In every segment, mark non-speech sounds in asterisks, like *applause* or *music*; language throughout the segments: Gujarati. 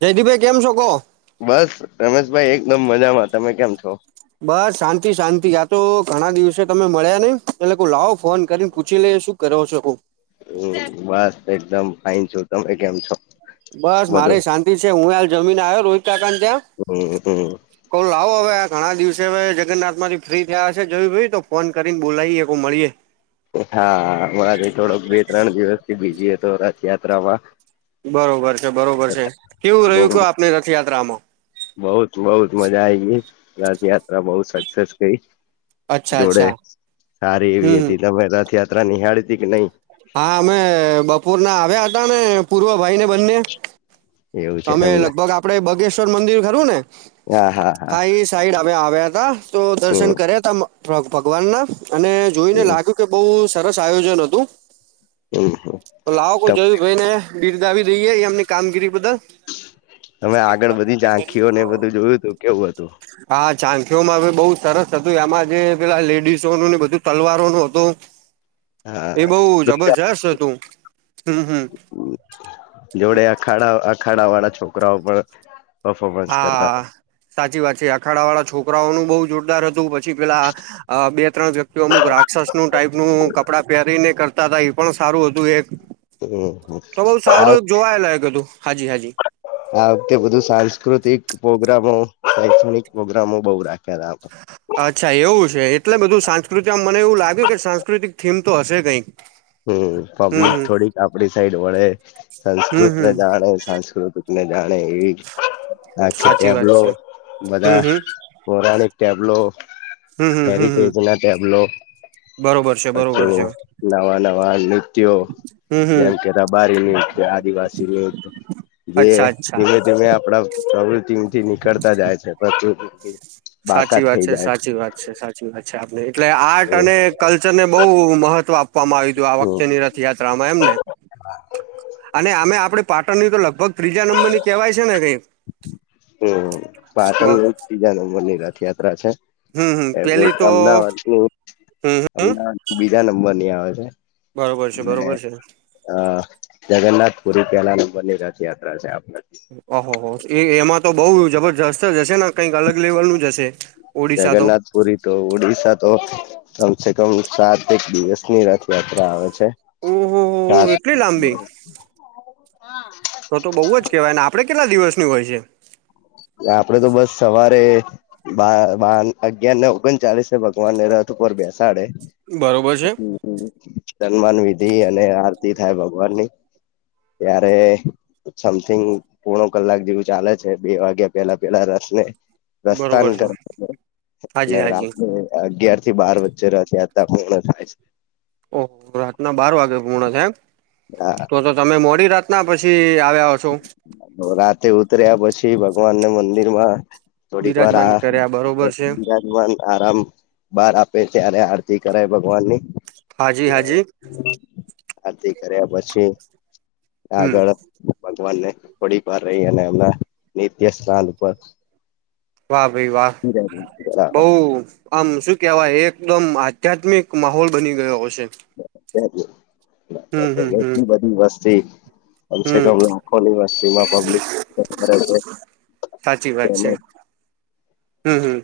જયતી ભાઈ કેમ છો કો. બસ રમેશભાઈ એકદમ મજામાં તમે કેમ છો? બસ શાંતિ શાંતિ આ તો ઘણા દિવસે તમે મળ્યા નહી એટલે કો લાવો ફોન કરીને પૂછી લે શું કરો છો કો. હમ બસ એકદમ ફાઈન છું તમે કેમ છો? બસ મારે બધું શાંતિ છે હું હાલ જમીને આવ્યો રોહિત કાકા ને ત્યાં. હમ હમ કઉ લાવો હવે આ ઘણા દિવસે હવે જગન્નાથ માંથી ફ્રી થયા હશે જોયું જઉ ભાઈ તો ફોન કરીને બોલાઈ એ મળીયે. હા હમણાં થોડોક બે ત્રણ દિવસથી બીજી હતો રથયાત્રામાં બરોબર છે બરોબર છે કેવું રહ્યું કે આપણી રથયાત્રામાં બઉત બઉત મજા આઈ ગઇ રાથયાત્રા બહુ સક્સેસ ગઈ. અચ્છા જોડે અચ્છા સારી એવી હમ હમ હતી તમે રથયાત્રા નિહાળી હતી કે નઈ. હા અમે બપોર ના આવ્યા હતા ને પૂર્વ ભાઈ ને બંને. એવું છે અમે એમને લગભગ આપડે બગેશ્વર મંદિર ખરું ને હા એ સાઈડ અ આવ્યા તા. તો દર્શન હમ કરયા તા ભગ ભગવાન ના અને જોઈને લાગ્યું કે બહુ સરસ આયોજન હતું. હમ હું. તો લાવો કોઈ જોયું ભાઈ ને બિર્દાવી દઈએ એમની કામગીરી બદલ તમે આગળ બધી ઝાંખીઓને એ બધું જોયું હતું કેવું હતું. હા ઝાનખીઓમાં હ બહુ સરસ હતું એમાં જે પેલા લેડીસો ન ને બધું તલવારો નું હતું. એ હા બઉ જબરજસ્ત હતું હમ હમ. જોડે અખાડા અખાડા વાળા છોકરાઓ પણ પફોમન્સ કરતા હા સાચી વાત છે અખાડા વાળા છોકરાઓનું બહુ જોરદાર હતું પછી પેલા અ બે ત્રણ વ્યક્તિઓ અમુક રાક્ષસ નું ટાઈપનું કપડાં પહેરીને કરતા હતા એ પણ સારું હતું એક હમ તો બઉ આ સારું એક જોવાય લાયક હતું હાજી હાજી. આ વખતે બધું સાંસ્કૃતિક પ્રોગ્રામો શૈક્ષણિક પ્રોગ્રામો બઉુ રાખ્યા હતા આ. અચ્છા એવું છે એટલે બધું સાંસ્કૃતમાં મને એવું લાગ્યું કે સાંસ્કૃતિક થીમ તો હશે કઈ. *unintelligible* હમ પબ્લિક થોડીક આપડી સાઈડ વળે હમ સંસ્કૃત હમ ને જાણે સાસ્કૃત ને જાણે એવી આખ સાચી વાત એબલો છે હમ બધા હમ પોરાણિક ટેબ્લો હમ હમ હમ હમ હેરિટેજ ના ટેબ્લો બરોબર છે બરોબર પછી છે નવા નવા તેઓ હમ હમ જેમ કે, રબારીની સે, આદિવાસી ની જે અચ્છા અચ્છા ધીમે ધીમે આપડા પ્રવૃતિંથી નીકળતા જાય છે, પ્રકૃતિથી સાચી બાકાત વાત થઈ છે, જાય સાચી વાત. અસચ સાચી વાત છે, આપને એટલે આર્ટ છે. અને કલ્ચર ને બઉ મહત્વ આપવામાં આયવુ તું આ વખતેની ર થ યાત્રામાં એમ ને. અને આમે આપડે પાટણની તો લગભગ ત્રીજા નંબર ની કેવાય છે ને કઈ. હમ્મ, પાટણ બઉ ત્રીજા નંબર ની રથયાત્રા છે. હમ હમ એવુજ પેલી તો અમદાવાદની... હમ હમ અમદાવાદ બીજા નંબર ની આવે છે. બરોબર છે, અને બરોબર છે. અ જગન્નાથ પુરી પેલા નંબર ની રથયાત્રા છે આપડે. અહો, હો હો! એ એમાં તો બઉ જબરજસ્ત જ હશે ને કંઈક અલગ લેવલ નું જ હશે. ઓડિશા તો જગન્નાથ પુરી તો ઉડિશા તો કમસે કમ સાત એક દિવસની રથયાત્રા આવે છે. ઓહો હો ચા, હ. એટલી લાંબી તો તો બઉ જ કેવાય ને, આપડે કેટલા દિવસની હોય છે? આપડે તો બસ સવારે બા બાર ન અગિયાર ને ઓગન ચાલીસે ભગવાન ને રથ ઉપર બેસાડે. બરોબર છે. તન્માન વિધિ અને આરતી થાય ભગવાન ની. ત્યારે સમથિંગ પોણો કલાક જેવું ચાલે છે બે વાગે પેલા પેલા રસ ને રસ્તાન બરોબર છે કર હાજી અને હાજી રાતે અગિયાર થી બાર વચ્ચે રથયાત્રા પૂર્ણ થાય સે. ઓહ! રાતના બાર વાગે પૂણઅ થાય એમ. આ. તો તો તમે મોડી રાતના પછી આવ્યા હસ ઓ રાતે ઉતર્યા પછી ભગવાનને મંદિર માં થોડીક વાર બિરાજમાન આ કર્યા બરોબર છે ભગવાન આરામ બાર આપે, ત્યારે આરતી કરે ભગવાન ની. હાજી-હાજી. આરતી કર્યા પછી હમ આગળ ભગવાન ને થોડીક વાર રહી અને એમના નિત્ય સ્થાન પર વાહ ભઈ, વાહ! બઉ આમ સું કેવાય એકદમ આધ્યાત્મિક માહોલ બની ગયો હશે. હમ હમ ત્યારે હમ એટલી બધી વસ્તી અમ સે કમ હમ તો લાખો યુનિવર્સિમાં પબ્લિક કરે છે, *inaudible* હમ્મ-હમ્મ.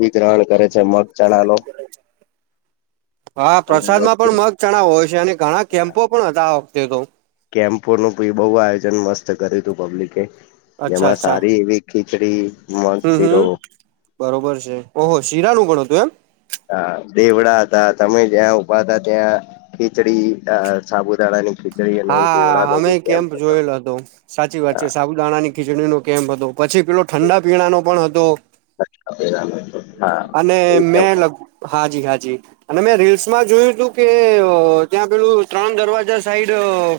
વિતારણ કરે છે. મગ, ચળા નો હા અને પ્રસાદમાં પણ મગ ચણા હોય છે અને ઘણા કેમ્પો પણ હતા આ વખ્તે તો. કેમ્પોનું બી બઉ આયોજન મસ્ત કરેલુ, પબ્લિકે. અચ્છા એમાં અચ્છા સારી એવી ખીચડી, મગ, હમ હમ શીરો,.... બરોબર છે. ઓહો! શીરાનું પણ હતું એમ. હા દેવડા અતા, તમે જ્યાં ઊભા હતા ત્યાં. ખીચડી અ સાબુદાણા ની ખી હા હમે કેમ્પ જોયેલો હતો સાચી વાત અ છે, સાબૂ દાણાની ખીચડીનો કેમ્પ હતો, પછી પેલો ઠંડા પીણા નો પણ હતો બરાબર હા અને એ મે ત્યાં લગ હાજી હા જી અને મેં રીલ્સમાં જોયું તું કે ત્યાં પેલું ત્રણ દરવાજા સાઈડ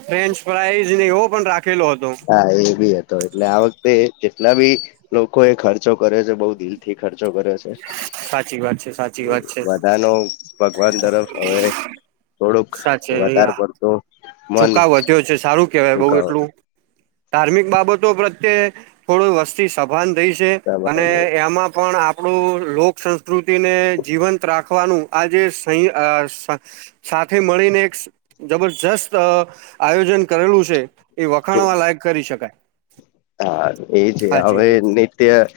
ફ્રેન્ચ ફાઈઝ ને એવો પણ રાખેલો હતો. હા એ બી હતો એટલે આ વખતે જેટલા બી લોકો એ ખર્ચો કર્યો છે, બઉ દિલ થી ખર્ચો કરે છે, સાચી વાત છે સાચી વાત છે વધાનો. ભગવાન તરફ હવે થોડુંક સાચે વધારે પડ ચુકાવ વધ્યો છે, સારું કેવાય બઉ ચુકાવ એટલું. ધાર્મિક બાબતો પ્રત્યે થોડું વસ્તી સભાન થઈ છે, અને એમાં પણ આપ આપણું લોક સંસ્કૃતિને જીવંત રાખવાનું આ જે *unintelligible* સાથે મળીને એક જબરજસ્ત આયોજન કરેલું છે. એ વખાણવા લાયક કરી શકાય હા એ છે, હાજી હવે હાજી *unintelligible*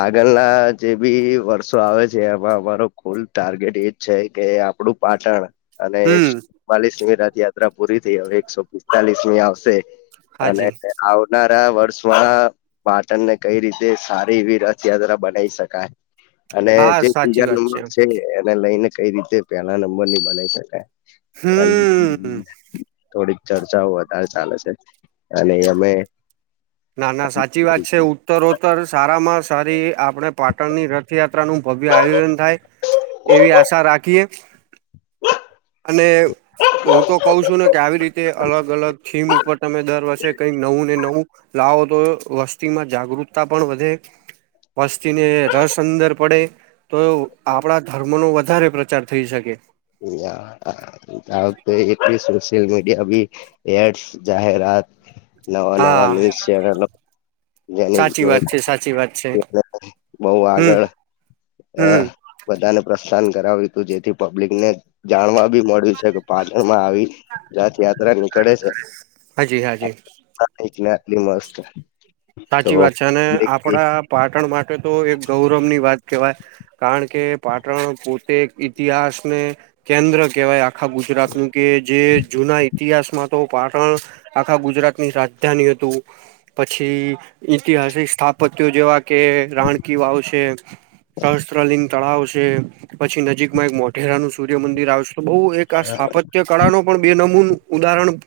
આગળના જે બી વર્ષો આવે છે, એમાં અમારો કુલ ટાર્ગેટ એ છે, કે આપડું પાટણ. અને એકસો હમ ચુમાલીસમી રથયાત્રા પૂરી થઈ હવે એકસો પિસ્તાલીસમી આવશે. અને હાજી આવનારા વર્ષમાં. પાટણને કઈ રીતે સારી એવી રથયાત્રા બનાવી શકાય. અને હા જે સાચી બીજા વાત નંબર છે, એને લઈને કઈ રીતે પેલા નંબર નહી બનાવી શકાય. એ હમ થોડીક ચર્ચાઓ વધારે ચાલે છે. અને અમે. ના ના સાચી વાત છે. ઉત્તરોત્તર સારામાં સારી આપણે પાટણની રથયાત્રાનું ભવ્ય આયોજન થાય. એવી આશા રાખીએ અને. હું તો કઉ છું ને કે આવી રીતે અલગ અલગ થીમ ઉપર તમે દર વર્ષે કઈક નવું ને નવું. *unintelligible* તો વસ્તીમાં જાગૃતતા પણ વધે. વસ્તીને રસ અંદર પડે તો આપણા ધર્મનો વધારે પ્રચાર થઈ શકે. *unintelligible* ધારોકે એટલી સોશિયલ મીડિયા ભી એડસ જાહેરાત. નવા નવા હા ન્યુઝ ચેનલો. જેની સાચી જોડે વાત છે સાચી વાત છે બહું હમ આગળ. અ હમ બધાને પ્રસ્થાન કરાવ્યું તું જેથી પબ્લિકને જાણવા બી *unintelligible* હોઈ શકે પાટણમાં આવી રથયાત્રા નીકળે છે. હાજી હાજી હા એટલે આટલી *unintelligible* સાચી તો વાત છે, અને આપડા. પાટણ માટે તો એક ગૌરવની વાત કહેવાય કારણ કે પાટણ પોતે. ઇતિહાસને કેન્દ્ર કહેવાય આખા ગુજરાતનું કે જે જૂના. ઇતિહાસમાં તો પાટણ આખા ગુજરાતની રાજધાની હતું પછી. ઐતિહાસિક સ્થાપત્ય જેવા કે રાણકી વાવશે સહસ્ત્રલિંગ. તળાવ છે, પછી નજીકમાં એક મોઢેરાનું સૂર્યમંદિર આવશે તો બહુ એક આ સ્થાપત. તે કળા નુ પણ બે નંબરનું ઉદાહરણ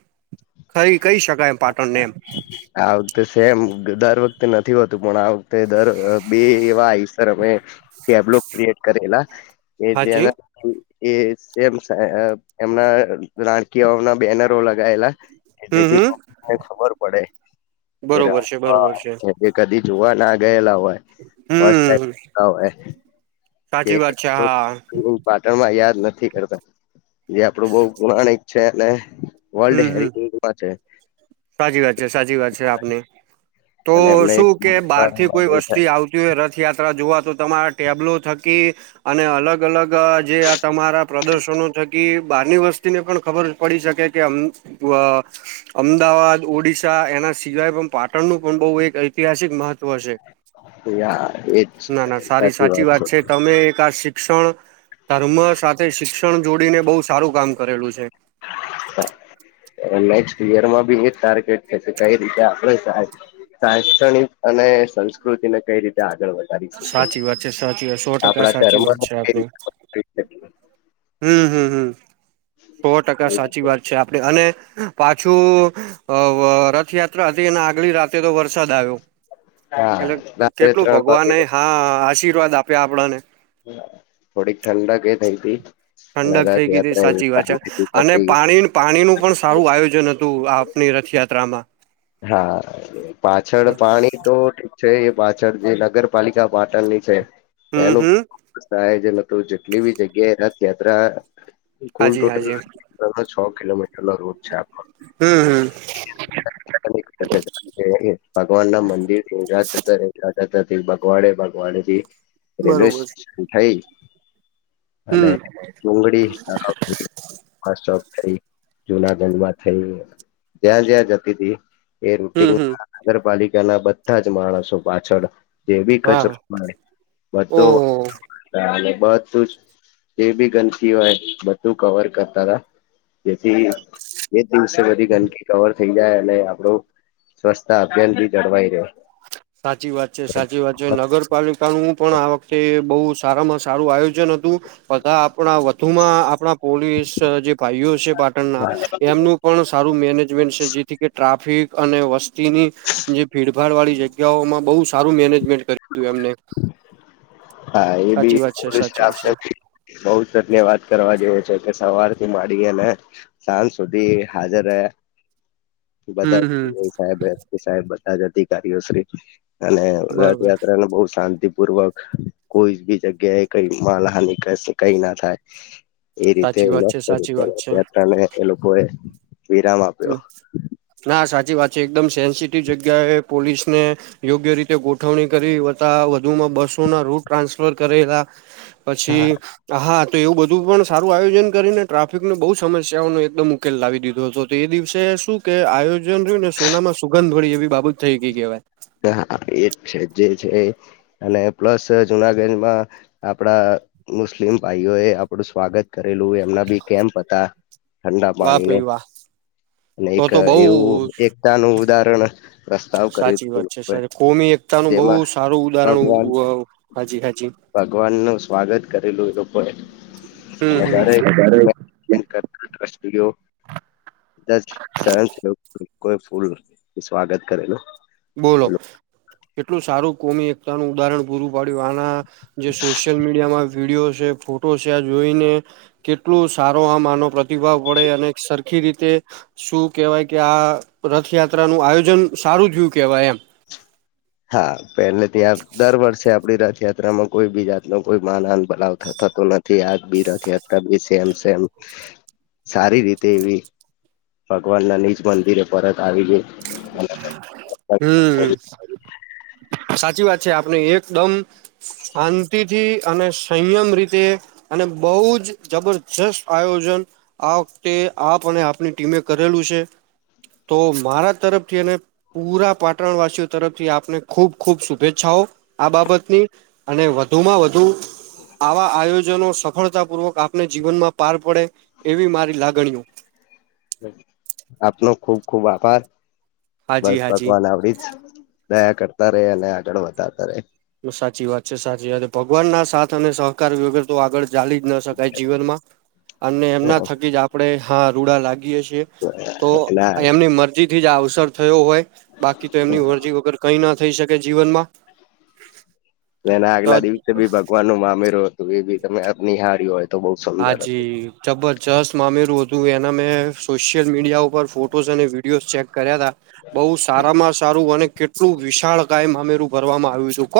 થઈ કહી શકાય પાટણને એમ. આ વખતે સેમ દર વખતે નથી હોતું પણ આ વખતે દર બે એવા આઈસર અમે. કેબ્લો ક્રિએટ કરેલા કે હાજી જેના. એ *unintelligible* એમના રાણકીવાવ ના બેનરો લગાયેલા. હમ્મ હમ્મ. મને ખબર પડે કે છે બરોબર રામાં છે કે કદી જોવા ના ગયેલા હોય. ફસ્ટ હમ સાચી વાત છે હા ટાઈમ *unintelligible* પાટણ માં યાદ નથી કરતા જે આપડું બહું પૌરાણિક છે, અને. વર્લ્ડ હમ હમ હેરીટેજમાં છે. સાચી વાત છે, સાચી વાત છે, આપની તો અને એમને એજ શું કે બહાર થી કોઈ વસ્તી આવતી. જો રથયાત્રા જોવા તો તમારા ટેબ્લો થકી અને અલગ. અલગ અલગ જે આ તમારા પ્રદર્શનો થકી બારની વસ્તુ વેકતી ને પણ ખબર પડી શકે કેમ અ હમ્મ. અમદાવાદ ઓડિશા એના સિવાય પણ પાટણનું પણ બહુ એક ઐતિહાસિક મહત્વ છે. ના ના સારી સાચી વાત છે તમે એક આ સી શિક્ષણ ધર્મ સાથે શિક્ષણ જોડીને બહુ સારું કામ કરેલું છે. નેક્સ્ટ યર માં બી એ ટાર્ગેટ છે કઈ રીતે આપણે સારી શૈક્ષણિક અને સંસ્કૃતિ ને કઈ રીતે આગળ વધે સાચી વાત છે સાચી વાત સો ટકા સાચી વાત ધર્મને છે કઈ આપડે *unintelligible* હમ્મ હમ્મ હમ્મ સો ટકા સાચી વાત છે આપણે અને પાછું રથયાત્રા હતી અને આગલી રાતે તો વરસાદ આવ્યો. હા એટલે રાત્રે કેટલું ત્રણ ભગવાન વાગે હા આશીર્વાદ આપ્યા આપણાને થોડીક ઠંડક કે થઇ તી ઠંડક થઈ ગઈ હતી સાચી વાત છે અને પતી પાણી પાણી નું પણ સારું આયોજન હતું તું આપની રથયાત્રામાં હા પાછળ પાણી તો ઠીક છે એ પાછળ જે નગરપાલિકા પાટણની છે હમ એનું હમ ાય જે લ જેટલી બી જગ્યાએ રથયાત્રા ખુલ હાજી ટોટલ હાજી બો છ કિલોમીટર નો રૂટ છે આપ હમ્મ. *unintelligible* ભગવાન ના મંદિર રજાતા રહેલાતા ભગવાડે ભગવાડ થી રેલવે બરોબર સ્ટેશન થઈ અને હમ ડુંગળી *unintelligible* થઈ જુનાગઢ માં થઈ જ્યાં જ્યાં જતી ટી. એ હમ હમ રૂટીનમાં નગરપાલિકા ના બધા જ માણસો પાછળ જે બી કચરો હા મળે બધોલે ઓહ બધું જ એ બી ગંદકી હોય બધું કવર કરતા હતા જેથી બે દિવસે બધી ગંદકી કવર થઈ જાય અને ક સ્વચ્છતા અભિયાન ભી જળવાઈ રહ્યો. સાચી વાત છે સાચી વાત છે નગરપાલિકાનું પણ આ વખતે બહુ સારામાં સારું આયોજન હતું બધા આપણા વધુમાં આપણા પોલીસ જે ભાઈઓ છે પાટણના એમનું પણ સારું મેનેજમેન્ટ છે જેથી કે ટ્રાફિક અને વસ્તીની જે ભીડભાડ વાળી જગ્યા બ સારું મેનેજમેન્ટ કરું એમને. હા એ બી સાચી વાત બોલું છે સાચી આમ વાત બૌ સત્ય વાત કરવા જોઈએ છે કે સવાર થી માંડીએ ને સાંજ સુધી હાજર રહે. *inaudible* હમ બધા સાહેબ સાહેબ બધા જ અધિકારીઓ શ્રી અને બરોબર રથયાત્રાને બહ શાંતિપૂર્વક કોઈ બી જગ્યાએ કઈ માલહાન કઈ ના થાય એ રીતે સાચી વાત છે સાચી વાત છે યાત્રા ને એ લોકો એ વિરામ આપ ના સાચી વાત છે એકદમ સેન્સિટિવ જગ્યાએ પોલીસ ને યોગ્ય રીતે ગોઠવણી કરીતા વધુમાં બસો ના રૂટ ટ્રાન્સફર કરેલા. હા પછી હા તો એવું બધું પણ સારું આયોજન કરીને ટ્રાફિકને બહુ સમસ્યાઓનો એકદમ ઉકેલ લાવી દીધો હતો. તો એ દિવસે શું કે આયોજન રહ્યું ને સોનામાં સુગંધોળી એવી બાબત થઈ ગઈ કહેવાય. હા એ જ છે જે છે અને પ્લસ જુનાગજમાં આપડા મુસ્લિમ ભાઈઓ એ આપડું સ્વાગત કરેલું એમના બી કેમ્પ હતા ઠંડા વાહ પાણી ન ભાઈ વાહ. અને તો એક તો બહુ એવું એક નું ઉદાહરણ પ્રસ્તાવ કરી તું. *unintelligible* કોમી એકતા નનું બહુ સારું ભગવાન ઉદાહરણ હાજી હજી ભગવાન નું સ્વાગત કરેલું એ લોકોએ હમ અને હમ જારે. *unintelligible* કદાચ સહન કોઈ ફૂલ સ્વાગત કરે ને. બોલો એટલું સારું કોમી. પોતાનું ઉદાહરણ પૂરું પાડ્યું આના જે સોશિયલ મીડિયામાં. વિડીયો છે ફોટો છે આ જોઈને. કેટલું સારો આ માનો પ્રતિભાવ પડે અને સરખી રીતે. શું કેવાય કે આ રથયાત્રા નું આયોજન સારું થયું કેવાય એમ. હા પેલે ત્યાં દર વર્ષે આપડી રથયાત્રામાં કોઈ બી જાત ન કોઈ માન આન બલાવ થતો નથી આ બી રથયાત્રા બી સેમ સેમ સારી રીતે એવી ભગવાન ના નિનીજ મંદિરે પરત આવી ગયો- - હમ- - સાચી વાત છે આપણે એકદમ શાંતિથી અને સંયમ રીતે- - અને બોહ જ જબરજસ્ત આયોજન- - આ વખતે આપ અને આપની ટીમે કરેલું છે. તો મારા તરફથી અને પુરા પાટણવાસીઓ તરફથી આપને- - ખૂબ ખૂબ શુભેચ્છાઓ આ બાબતની અને વધુમાં વધુ- - આવા આયોજનો સફળતાપૂર્વક આપને જીવનમાં પાર પડે એવી મારી લાગણીઓ- - આપનો ખુબ ખુબ આભાર બસ હાજી હાજી ભગવાન આવડી જ- - દયા કરતા રે અને આગળ વધારતા રહયા. સાચી વાત છે સાચી વાત ભગવાન ના સાથ અને સહકાર વગર તો આગળ- - ચાલી જ ન શકાય જીવનમાં અને એમના થકી જ આપણે હા રૂડા લાગીએ છીએ. તો ના એમની મરજી- - થી જ અવસર થયો હોય બાકી તો એમની અરજી વગર કઈ ના થઈ શકે જીવનમાં- - એના આગલા દિવસે બી ભગવાન નું મામેરો હતું એ બી તમે નિહાળ્યો હો- - હાજી જબરજસ્ત મામેરું હતું એના મેં સોશિયલ મીડિયા ઉપર ફોટોસ અને- - વિડિઓ ચેક કર્યા ત બહુ સારામાં સારું અને કેટલું વિશાળ કાયમ મામેરુ- - કરરવામાં આવ્યું છું કોણ- -